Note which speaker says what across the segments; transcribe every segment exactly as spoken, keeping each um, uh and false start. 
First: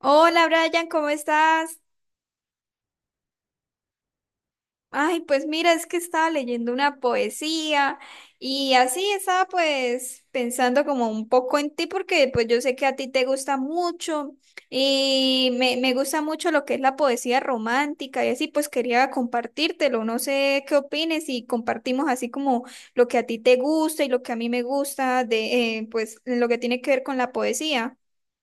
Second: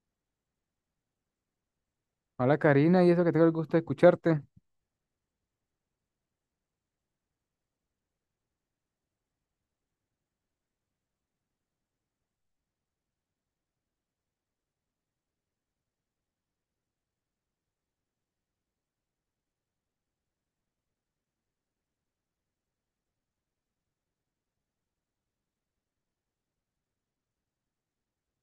Speaker 1: Hola Brian, ¿cómo estás?
Speaker 2: Hola Karina, y eso que tengo el gusto de escucharte.
Speaker 1: Ay, pues mira, es que estaba leyendo una poesía y así estaba pues pensando como un poco en ti porque pues yo sé que a ti te gusta mucho y me, me gusta mucho lo que es la poesía romántica y así pues quería compartírtelo, no sé qué opines y compartimos así como lo que a ti te gusta y lo que a mí me gusta de eh, pues lo que tiene que ver con la poesía.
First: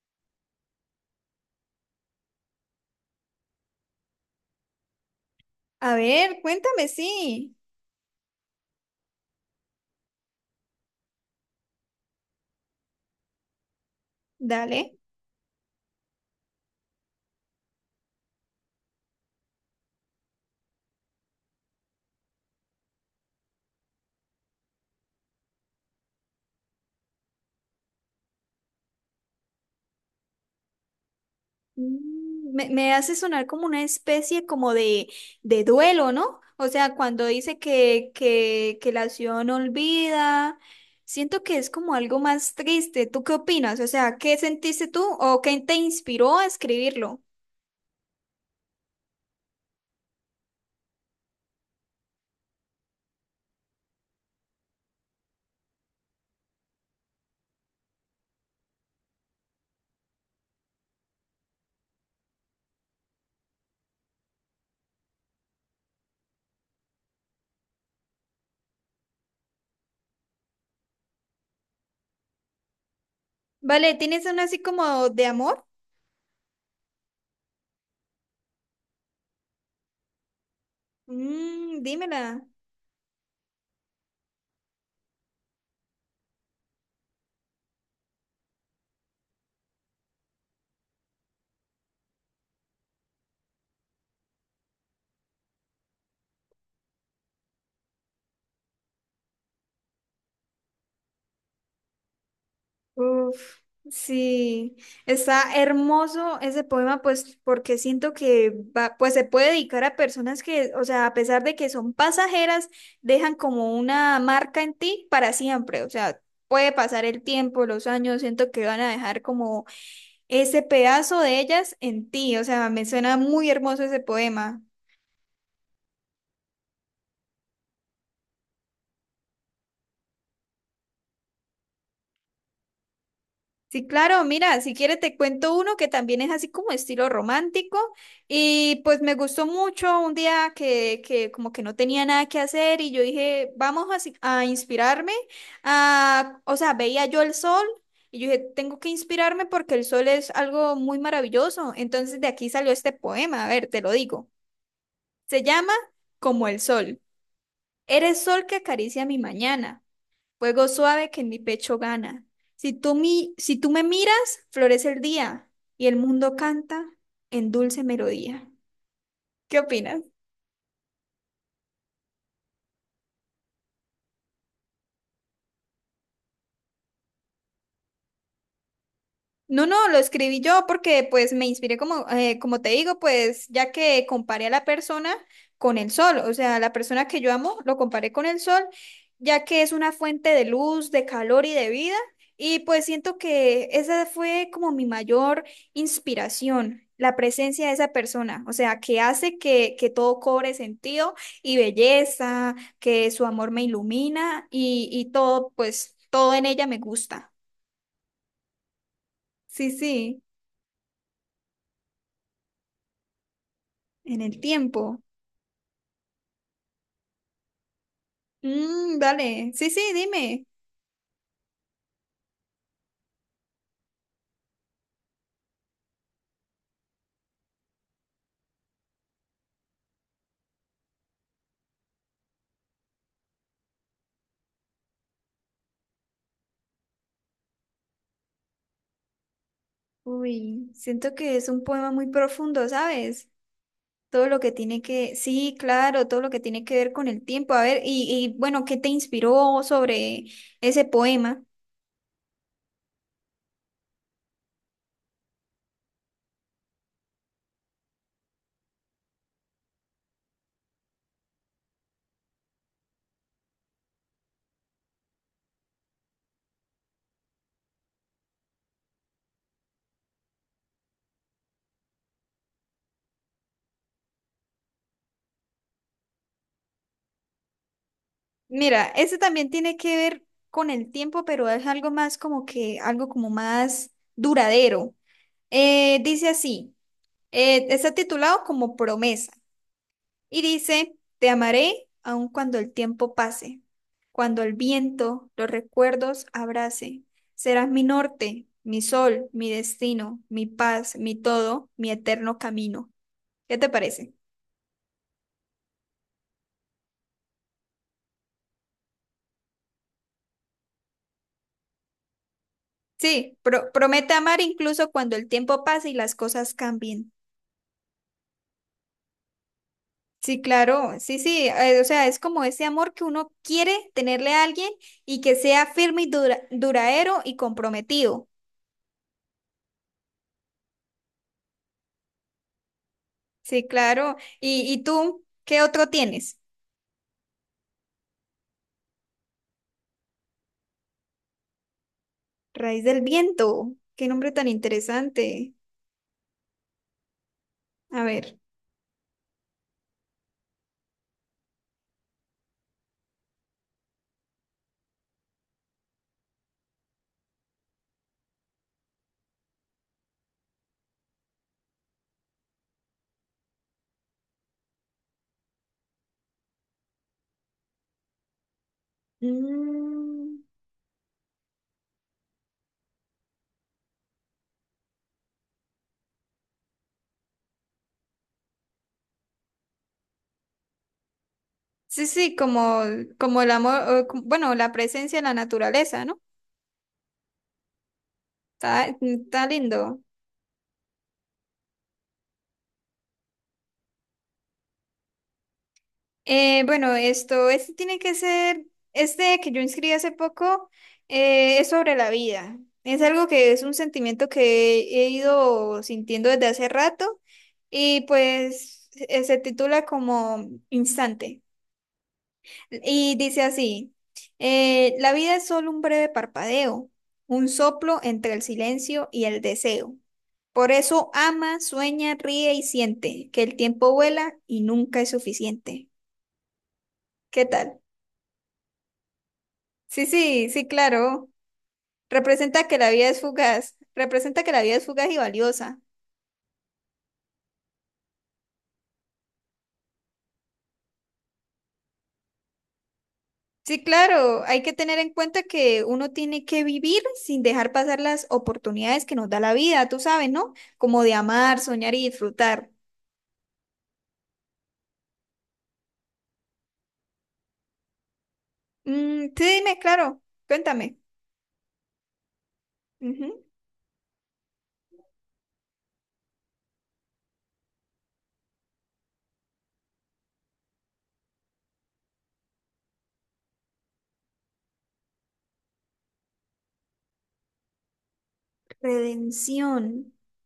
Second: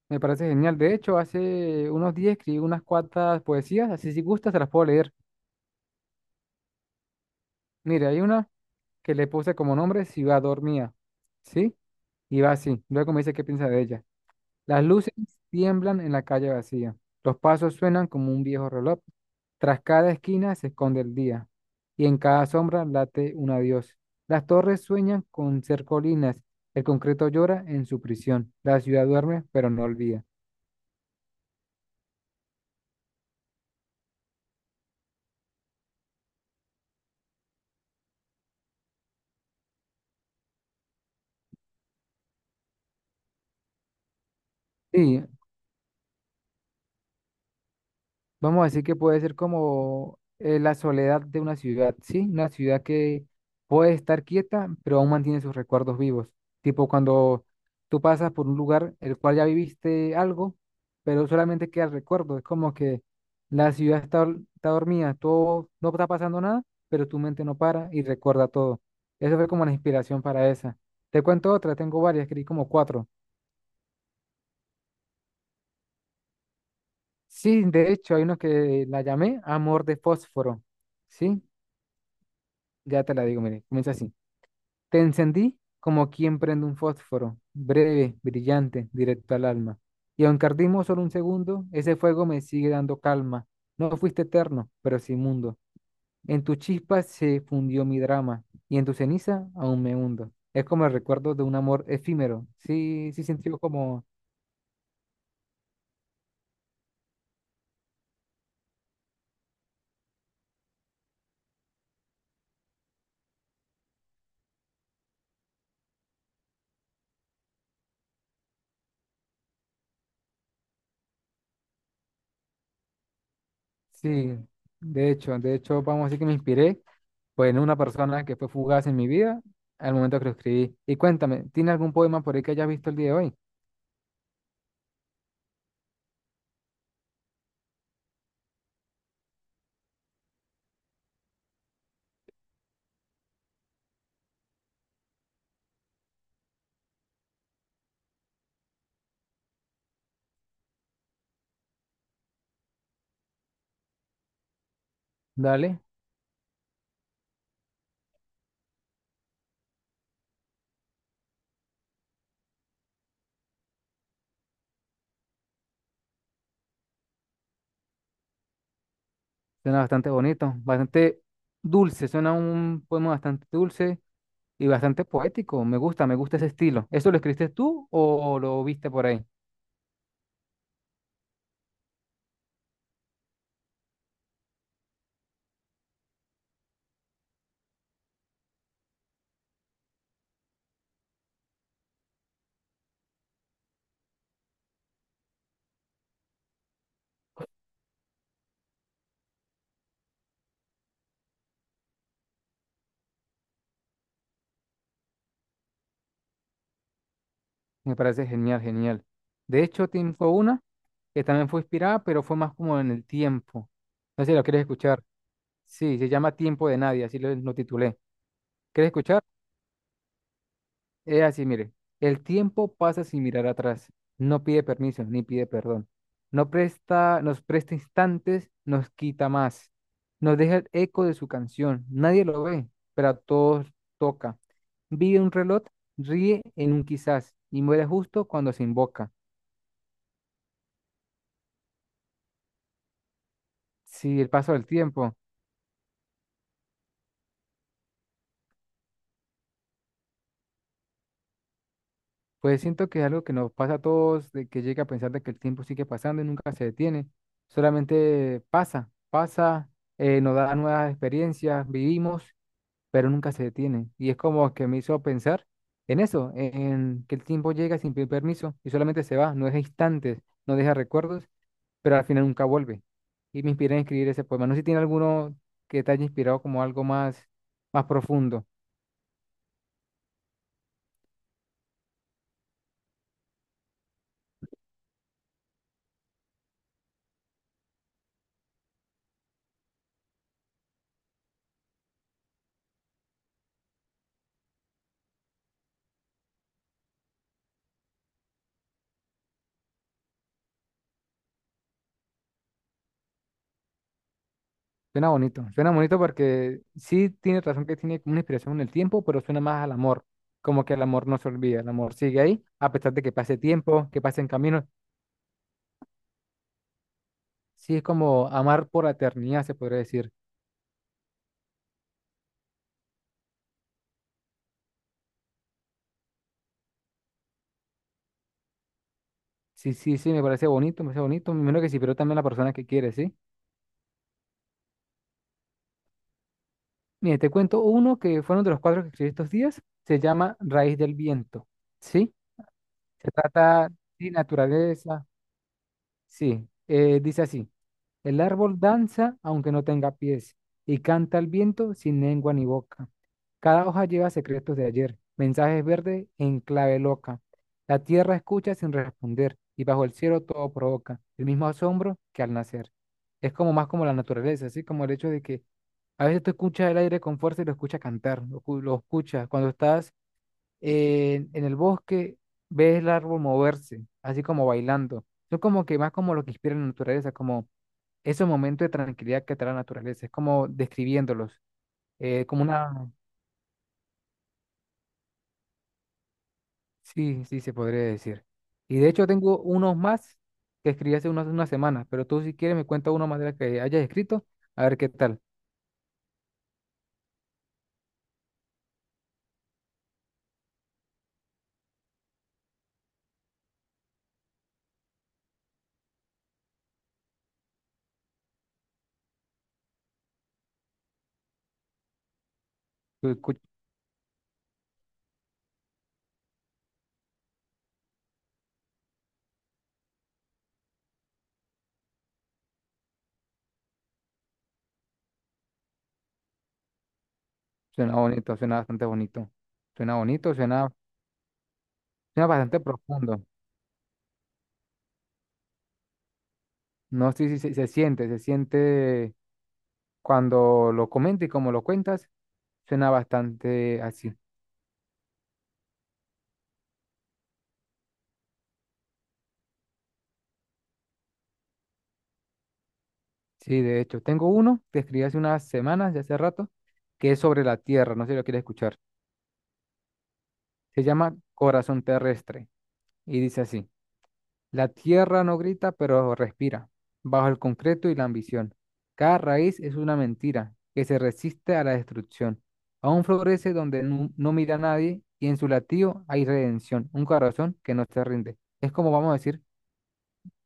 Speaker 2: Me parece genial. De hecho, hace unos días escribí unas cuantas poesías, así si gustas te las puedo leer.
Speaker 1: A ver, cuéntame, sí,
Speaker 2: Mire, hay una que le puse como nombre Ciudad Dormía, ¿sí? Y va así. Luego me dice qué piensa de ella. Las
Speaker 1: dale.
Speaker 2: luces tiemblan en la calle vacía. Los pasos suenan como un viejo reloj. Tras cada esquina se esconde el día. Y en cada sombra late un adiós. Las torres sueñan con ser colinas. El concreto llora en su prisión. La ciudad duerme, pero no olvida.
Speaker 1: Mm, Me, me hace sonar como una especie como de, de duelo, ¿no? O sea, cuando dice que, que, que la acción olvida, siento que es como algo más triste. ¿Tú qué opinas? O sea, ¿qué sentiste tú
Speaker 2: Sí,
Speaker 1: o qué te inspiró a escribirlo?
Speaker 2: vamos a decir que puede ser como eh, la soledad de una ciudad, ¿sí? Una ciudad que puede estar quieta, pero aún mantiene sus recuerdos vivos. Tipo cuando tú pasas por un lugar el cual ya viviste algo, pero solamente queda el recuerdo. Es como que la ciudad está, dor- está dormida, todo, no está pasando nada, pero tu mente no para y recuerda todo. Eso fue como la inspiración para esa. Te cuento otra, tengo varias, escribí como cuatro.
Speaker 1: Vale, ¿tienes una así como de amor?
Speaker 2: Sí, de hecho, hay uno que la llamé Amor de Fósforo, ¿sí?
Speaker 1: Mm, dímela.
Speaker 2: Ya te la digo, mire, comienza así. Te encendí como quien prende un fósforo, breve, brillante, directo al alma. Y aunque ardimos solo un segundo, ese fuego me sigue dando calma. No fuiste eterno, pero sí mundo. En tu chispa se fundió mi drama, y en tu ceniza aún me hundo. Es como el recuerdo de un amor efímero. Sí, sí sintió
Speaker 1: Uf,
Speaker 2: como.
Speaker 1: sí, está hermoso ese poema, pues porque siento que va, pues se puede dedicar a personas que, o sea, a pesar de que son pasajeras, dejan como una marca en ti para siempre, o sea, puede pasar el tiempo, los años, siento que van a dejar como ese pedazo de ellas en ti, o sea, me suena muy hermoso ese
Speaker 2: Sí,
Speaker 1: poema.
Speaker 2: de hecho, de hecho, vamos a decir que me inspiré, pues, en una persona que fue fugaz en mi vida al momento que lo escribí. Y cuéntame, ¿tiene algún poema por ahí que hayas visto el día de hoy?
Speaker 1: Sí, claro, mira, si quieres te cuento uno que también es así como estilo romántico y pues me gustó mucho un día que, que como que no tenía nada que hacer y yo dije, vamos así a inspirarme, a, o sea, veía yo el sol y yo dije, tengo que inspirarme porque el sol es algo muy maravilloso. Entonces de aquí salió este poema, a ver, te lo digo. Se llama
Speaker 2: Dale,
Speaker 1: Como el sol. Eres sol que acaricia mi mañana, fuego suave que en mi pecho gana. Si tú, mi, si tú me miras, florece el día y el mundo canta en dulce melodía. ¿Qué
Speaker 2: suena
Speaker 1: opinas?
Speaker 2: bastante bonito, bastante dulce, suena un poema bastante dulce y bastante poético. Me gusta, me gusta ese estilo. ¿Eso lo escribiste tú o lo viste por ahí?
Speaker 1: No, no, lo escribí yo porque pues me inspiré como, eh, como te digo, pues ya que comparé a la persona con el sol, o sea, la persona que yo amo lo comparé con el sol, ya que es una fuente de luz, de calor y de vida, y pues siento que esa fue como mi mayor inspiración, la presencia de esa persona, o sea, que hace que, que todo cobre sentido y belleza, que su amor me ilumina y, y todo, pues todo en ella me gusta.
Speaker 2: Me parece genial, genial. De
Speaker 1: Sí,
Speaker 2: hecho,
Speaker 1: sí.
Speaker 2: tengo una que también fue inspirada, pero fue más como en el tiempo.
Speaker 1: En
Speaker 2: No sé si
Speaker 1: el
Speaker 2: lo quieres
Speaker 1: tiempo.
Speaker 2: escuchar. Sí, se llama Tiempo de Nadie, así lo, lo titulé. ¿Quieres
Speaker 1: Mm,
Speaker 2: escuchar?
Speaker 1: dale. Sí, sí, dime.
Speaker 2: Es así, mire. El tiempo pasa sin mirar atrás. No pide permiso ni pide perdón. No presta, Nos presta instantes, nos quita más. Nos deja el eco de su canción. Nadie lo ve, pero a todos toca. Vive un reloj, ríe en un quizás y muere justo cuando se invoca.
Speaker 1: Uy, siento que es un poema muy profundo, ¿sabes?
Speaker 2: Sí,
Speaker 1: Todo
Speaker 2: el
Speaker 1: lo que
Speaker 2: paso del
Speaker 1: tiene que,
Speaker 2: tiempo.
Speaker 1: sí, claro, todo lo que tiene que ver con el tiempo. A ver, y, y bueno, ¿qué te inspiró sobre ese poema?
Speaker 2: Pues siento que es algo que nos pasa a todos, de que llega a pensar de que el tiempo sigue pasando y nunca se detiene. Solamente pasa, pasa, eh, nos da nuevas experiencias, vivimos, pero nunca se detiene. Y es como que me hizo pensar en eso, en que el tiempo llega sin pedir permiso y solamente se va, no deja instantes, no deja recuerdos, pero al final nunca vuelve. Y me inspiré a escribir ese poema. No sé si tiene alguno que te haya inspirado como algo más, más profundo.
Speaker 1: Mira, ese también tiene que ver con el tiempo, pero es algo más como que, algo como más duradero. Eh, dice así, eh, está titulado como Promesa. Y dice, te amaré aun cuando el tiempo pase, cuando el viento los recuerdos abrace. Serás mi norte, mi sol, mi destino, mi paz, mi todo, mi eterno camino. ¿Qué te parece?
Speaker 2: Suena bonito, suena bonito porque sí tiene razón que tiene como una inspiración en el tiempo, pero suena más al amor, como que el amor no se olvida, el amor sigue ahí, a pesar de que pase
Speaker 1: Sí, pro-
Speaker 2: tiempo, que
Speaker 1: promete
Speaker 2: pasen
Speaker 1: amar
Speaker 2: caminos,
Speaker 1: incluso cuando el tiempo pase y las cosas cambien.
Speaker 2: sí es como amar por la eternidad, se podría decir.
Speaker 1: Sí, claro, sí, sí, eh, o sea, es como ese amor que uno quiere tenerle a alguien y que sea firme y dura- duradero y comprometido.
Speaker 2: Sí, sí, sí, me parece bonito, me parece bonito, menos que sí, pero también la persona que quiere, ¿sí?
Speaker 1: Sí, claro. ¿Y, y tú qué otro tienes?
Speaker 2: Mire, te cuento uno que fue uno de los cuadros que escribí estos días, se llama Raíz del Viento, ¿sí?
Speaker 1: Raíz del
Speaker 2: Se trata
Speaker 1: viento. Qué
Speaker 2: de
Speaker 1: nombre tan
Speaker 2: naturaleza,
Speaker 1: interesante.
Speaker 2: sí, eh, dice así.
Speaker 1: A
Speaker 2: El
Speaker 1: ver.
Speaker 2: árbol danza aunque no tenga pies y canta al viento sin lengua ni boca. Cada hoja lleva secretos de ayer, mensajes verdes en clave loca. La tierra escucha sin responder y bajo el cielo todo provoca el mismo asombro que al nacer. Es como más como la naturaleza, así como el hecho de que a veces tú escuchas el aire con fuerza y lo escuchas cantar, lo, escu- lo escuchas. Cuando estás
Speaker 1: Mm,
Speaker 2: eh, en el bosque, ves el árbol moverse, así como bailando. Son como que más como lo que inspira la naturaleza, como ese momento de tranquilidad que trae la naturaleza, es como describiéndolos,
Speaker 1: sí,
Speaker 2: eh,
Speaker 1: sí,
Speaker 2: como
Speaker 1: como,
Speaker 2: una,
Speaker 1: como el amor, o como... bueno, la presencia de la naturaleza, ¿no?
Speaker 2: sí, sí, se podría decir. Y
Speaker 1: Está,
Speaker 2: de hecho tengo
Speaker 1: está
Speaker 2: unos
Speaker 1: lindo.
Speaker 2: más que escribí hace unas, unas semanas, pero tú si quieres me cuenta uno más de los que hayas escrito, a ver qué tal.
Speaker 1: Eh, bueno, esto, este tiene que ser, este que yo inscribí hace poco, eh, es sobre la vida. Es algo que es un sentimiento que he ido sintiendo desde hace rato y pues eh, se titula como Instante.
Speaker 2: Su-
Speaker 1: Y
Speaker 2: escu-
Speaker 1: dice así, eh, la vida es solo un breve parpadeo, un soplo entre el silencio y el deseo. Por eso ama, sueña, ríe y siente que el tiempo vuela y nunca es suficiente. ¿Qué tal?
Speaker 2: Suena bonito, suena bastante bonito, suena
Speaker 1: Sí,
Speaker 2: bonito,
Speaker 1: sí, sí,
Speaker 2: suena,
Speaker 1: claro.
Speaker 2: suena bastante
Speaker 1: Representa que la vida es
Speaker 2: profundo.
Speaker 1: fugaz. Representa que la vida es fugaz y valiosa.
Speaker 2: No sé si se, se siente, se siente cuando lo comentes y como lo cuentas, suena bastante
Speaker 1: Sí,
Speaker 2: así.
Speaker 1: claro. Hay que tener en cuenta que uno tiene que vivir sin dejar pasar las oportunidades que nos da la vida, tú sabes, ¿no? Como de amar, soñar y disfrutar.
Speaker 2: Sí, de hecho, tengo uno que escribí hace unas semanas, ya hace rato, que es sobre la Tierra, no sé si lo quieres escuchar.
Speaker 1: Mm, sí, dime, claro,
Speaker 2: Se
Speaker 1: cuéntame.
Speaker 2: llama Corazón Terrestre y
Speaker 1: Ujú.
Speaker 2: dice así, la Tierra no grita, pero respira, bajo el concreto y la ambición. Cada raíz es una mentira que se resiste a la destrucción. Aún florece donde nu- no mira a nadie y en su latido hay redención, un corazón que no se rinde. Es como vamos a decir.
Speaker 1: Redención.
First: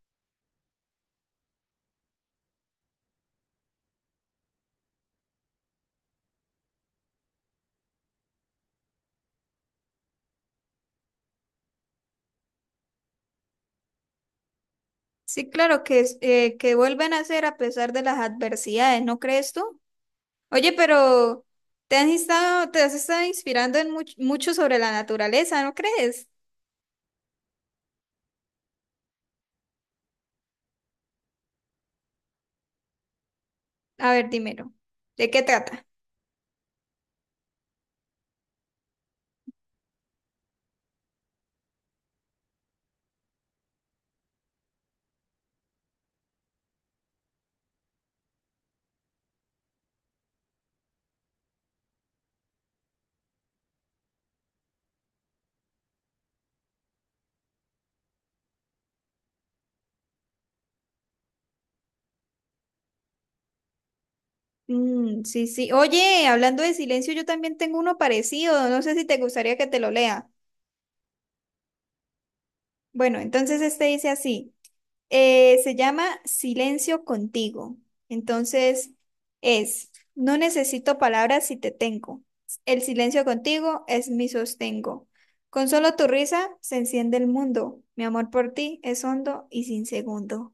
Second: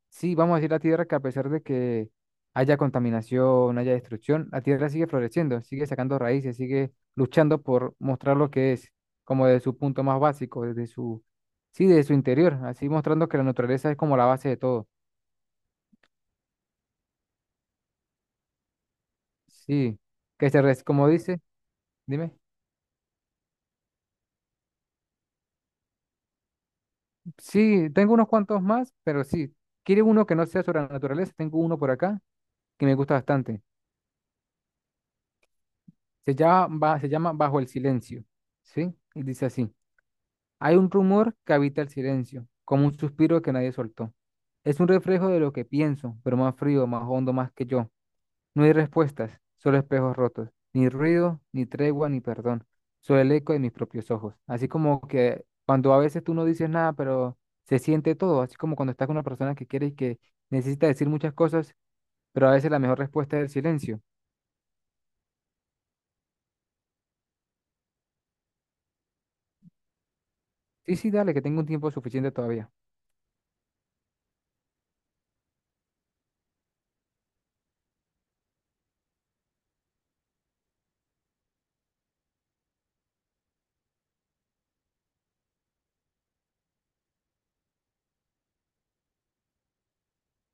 Speaker 2: Sí, vamos a decir la Tierra que a pesar de que haya contaminación, haya destrucción, la Tierra sigue floreciendo, sigue sacando raíces, sigue luchando por mostrar lo que es, como desde su punto más básico, desde su, sí, desde su interior, así mostrando que la naturaleza es como la base de todo.
Speaker 1: Sí, claro, que, es- eh, que vuelven a ser a pesar de las adversidades, ¿no crees tú?
Speaker 2: Sí, que se,
Speaker 1: Oye,
Speaker 2: res- como dice,
Speaker 1: pero te has
Speaker 2: dime,
Speaker 1: estado, te has estado inspirando en much- mucho sobre la naturaleza, ¿no crees?
Speaker 2: sí, tengo unos cuantos más, pero sí, quiere uno que no sea sobre la naturaleza, tengo uno por acá que me gusta bastante.
Speaker 1: A ver, dímelo. ¿De qué trata?
Speaker 2: Se llama, va- se llama Bajo el Silencio, ¿sí? Y dice así. Hay un rumor que habita el silencio, como un suspiro que nadie soltó. Es un reflejo de lo que pienso, pero más frío, más hondo, más que yo. No hay respuestas, solo espejos rotos, ni ruido, ni tregua, ni perdón, solo el eco de mis propios ojos. Así como que cuando a veces tú no dices nada, pero se siente todo, así como cuando estás con una persona que quiere y que necesita decir muchas cosas, pero a veces la mejor respuesta es el silencio.
Speaker 1: Mm, sí, sí. Oye, hablando de silencio, yo también tengo uno parecido. No sé si te gustaría que te lo lea.
Speaker 2: Sí, sí, dale, que tengo un tiempo suficiente todavía.
Speaker 1: Bueno, entonces este dice así. Eh, se llama Silencio contigo. Entonces es, no necesito palabras si te tengo. El silencio contigo es mi sostengo. Con solo tu risa se enciende el mundo. Mi amor por ti es hondo y sin segundo.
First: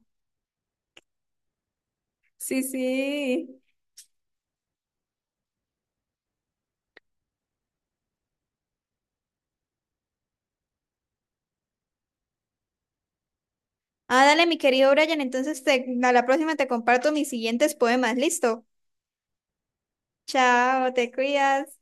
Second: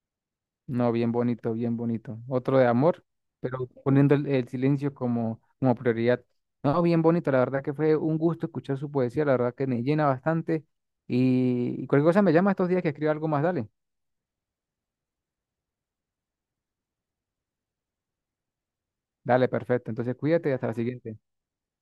Speaker 2: No, bien bonito, bien bonito. Otro
Speaker 1: Sí,
Speaker 2: de amor,
Speaker 1: sí.
Speaker 2: pero poniendo el, el silencio como, como prioridad. No, bien bonito, la verdad que fue un gusto escuchar su poesía, la verdad que me llena bastante. Y, y cualquier cosa me llama estos días que escriba algo más, dale.
Speaker 1: Ah, dale, mi querido Brian. Entonces te- a la próxima te comparto mis siguientes poemas. ¿Listo?
Speaker 2: Dale, perfecto. Entonces cuídate y hasta la
Speaker 1: Chao, te
Speaker 2: siguiente.
Speaker 1: cuidas.